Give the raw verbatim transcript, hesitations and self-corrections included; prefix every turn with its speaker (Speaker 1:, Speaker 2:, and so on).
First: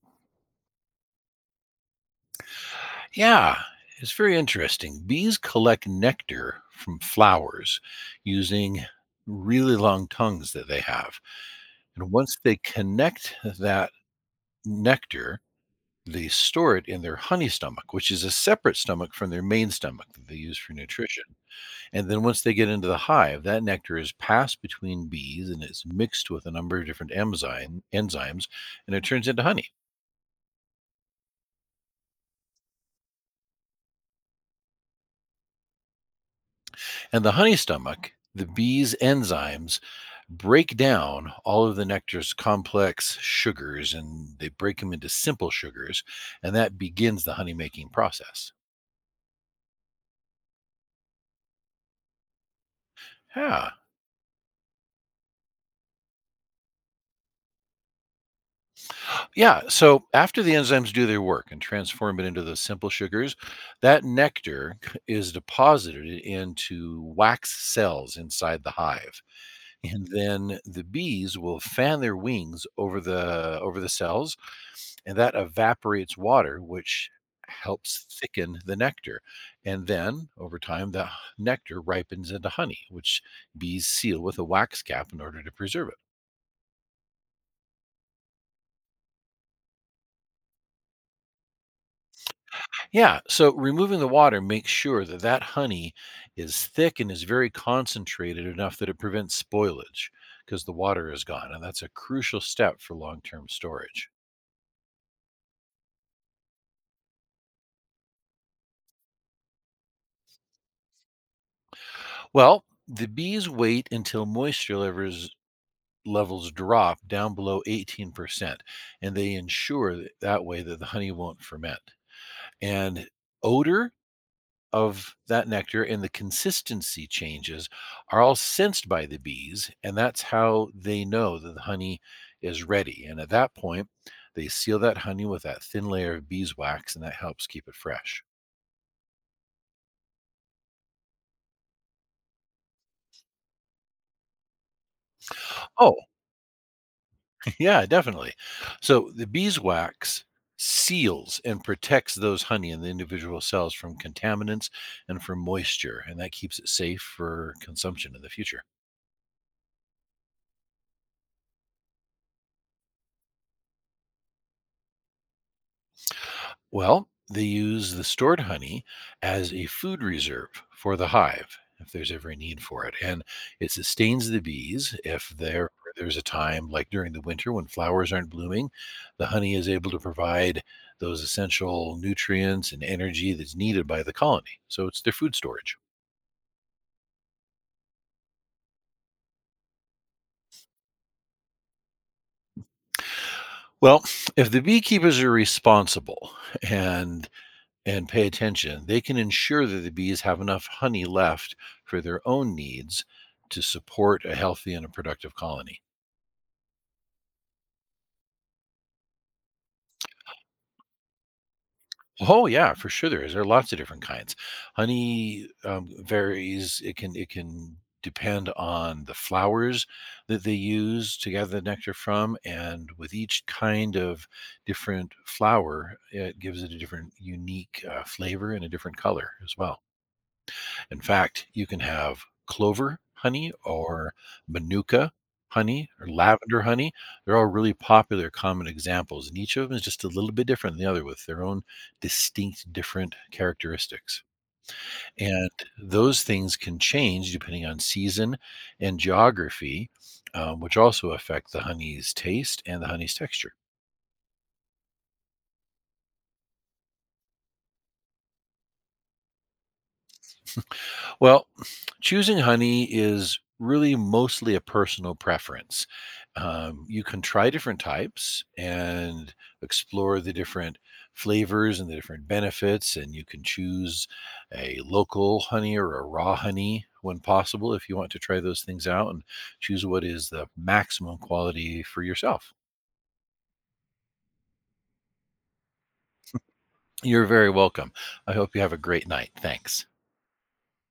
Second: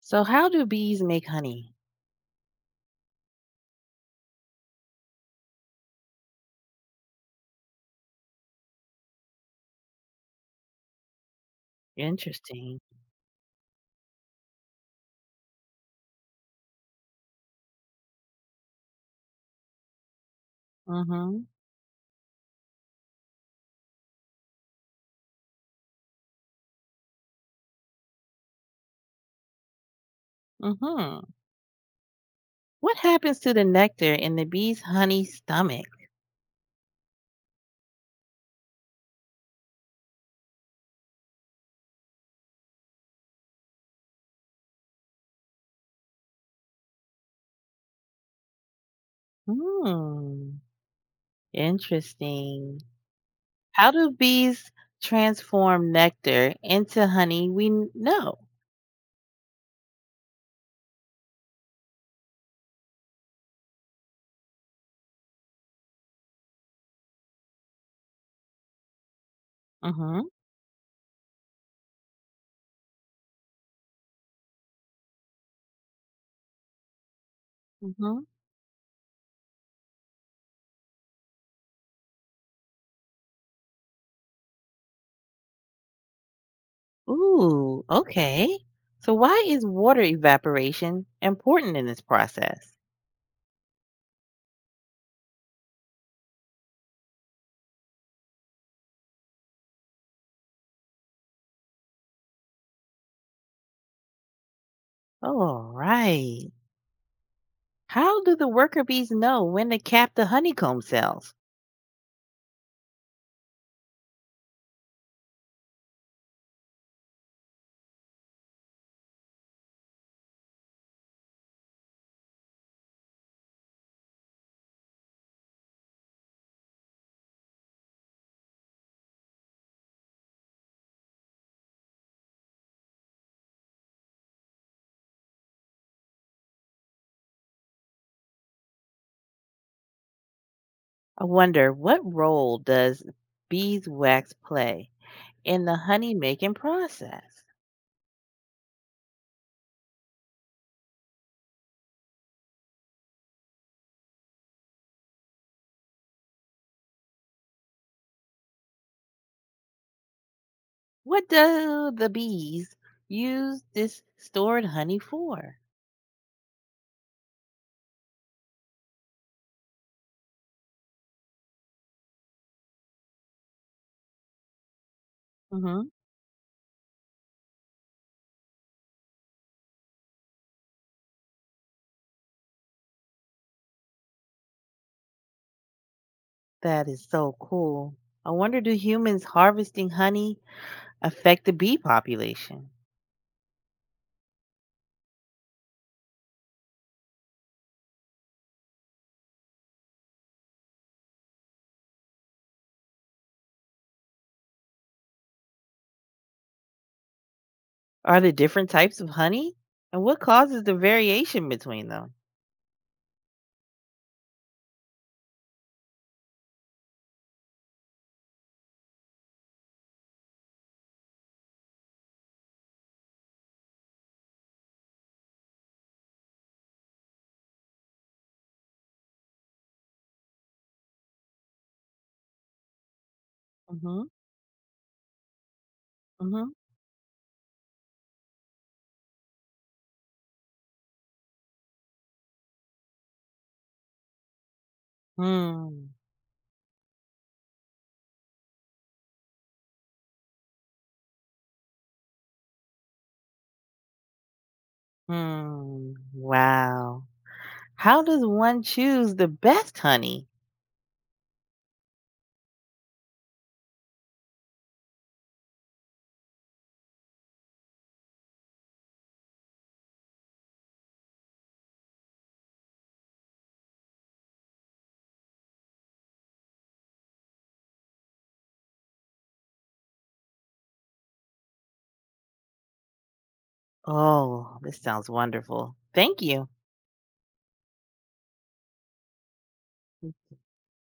Speaker 1: So how do bees make honey?
Speaker 2: Yeah, it's very interesting. Bees collect nectar from flowers using really long tongues that they have. And once they
Speaker 1: Interesting.
Speaker 2: connect that nectar, they store it in their honey stomach, which is a separate stomach from their main stomach that they use for nutrition.
Speaker 1: Mhm.
Speaker 2: And then once they get into the hive, that nectar is passed between bees and it's mixed with a number of different enzyme, enzymes and it turns into honey.
Speaker 1: Mhm. What happens to the nectar in the bee's honey stomach?
Speaker 2: And the honey stomach, the bee's enzymes break down all of the nectar's complex sugars and they break them into simple sugars. And that begins the honey making process.
Speaker 1: Hmm. Interesting.
Speaker 2: Yeah.
Speaker 1: How do bees transform nectar into honey we n- know?
Speaker 2: Yeah. So after the enzymes do their work and transform it into those simple sugars, that nectar is deposited into wax cells inside the hive. And
Speaker 1: Mhm.
Speaker 2: then the bees will fan their wings over the over the cells and that evaporates water, which helps
Speaker 1: Mhm.
Speaker 2: thicken the nectar. And then over time, the nectar ripens into honey, which bees seal with a wax cap in order to preserve it.
Speaker 1: Ooh, okay. So why is water evaporation important in this process?
Speaker 2: Yeah, so removing the water makes sure that that honey is thick and is very concentrated enough that it prevents spoilage because the water is gone. And that's a crucial step for long term storage.
Speaker 1: All right. How do the worker bees know when to cap the honeycomb cells?
Speaker 2: Well, the bees wait until moisture levels levels drop down below eighteen percent. And they ensure that, that way that the honey won't ferment. And odor of that nectar and the consistency changes are all sensed by the bees. And that's how they know that the honey is ready. And at that point, they seal that honey with that thin layer of beeswax, and that helps keep it fresh.
Speaker 1: I wonder, what role does beeswax play in the
Speaker 2: Oh,
Speaker 1: honey making process?
Speaker 2: yeah, definitely. So the beeswax seals and protects those honey in the individual cells from contaminants and from moisture, and that keeps it safe for consumption in the future.
Speaker 1: What do the bees use this stored honey for?
Speaker 2: Well, they use the stored honey as a food reserve for the hive if there's ever a need for it. And it sustains the bees if there
Speaker 1: Hmm.
Speaker 2: there's a time like during the winter when flowers aren't blooming, the honey is able to provide those essential nutrients and energy that's needed by the colony. So it's their food storage.
Speaker 1: That is so cool. I wonder, do humans harvesting honey affect the bee population?
Speaker 2: Well, if the beekeepers are responsible and and pay attention, they can ensure that the bees have enough honey left for their own needs to support a healthy and a productive colony.
Speaker 1: Are there different types of honey? And what causes the variation between them?
Speaker 2: Oh yeah, for sure there is. There are lots of different kinds. Honey um, varies. It can it can depend on the flowers that they use to gather the nectar from, and with each kind of different flower, it gives it a different, unique uh, flavor and a different color as well. In fact, you can have clover honey
Speaker 1: Hmm.
Speaker 2: or manuka honey or
Speaker 1: Hmm.
Speaker 2: lavender honey. They're all really popular, common examples, and each of them is just a little bit different than the other with their own distinct, different characteristics. And
Speaker 1: Hmm.
Speaker 2: those things can change depending on season and geography, um, which also affect the honey's taste and the honey's texture.
Speaker 1: Hmm. Wow. How does one choose the best honey?
Speaker 2: Well, choosing honey is really mostly a personal preference. Um, you can try different types and explore the different flavors and the different benefits, and you can choose a local honey or a raw honey when possible if you want to try those things out and choose what is the maximum quality for yourself.
Speaker 1: Oh, this sounds wonderful. Thank you.
Speaker 2: You're very welcome. I hope you have a great night. Thanks.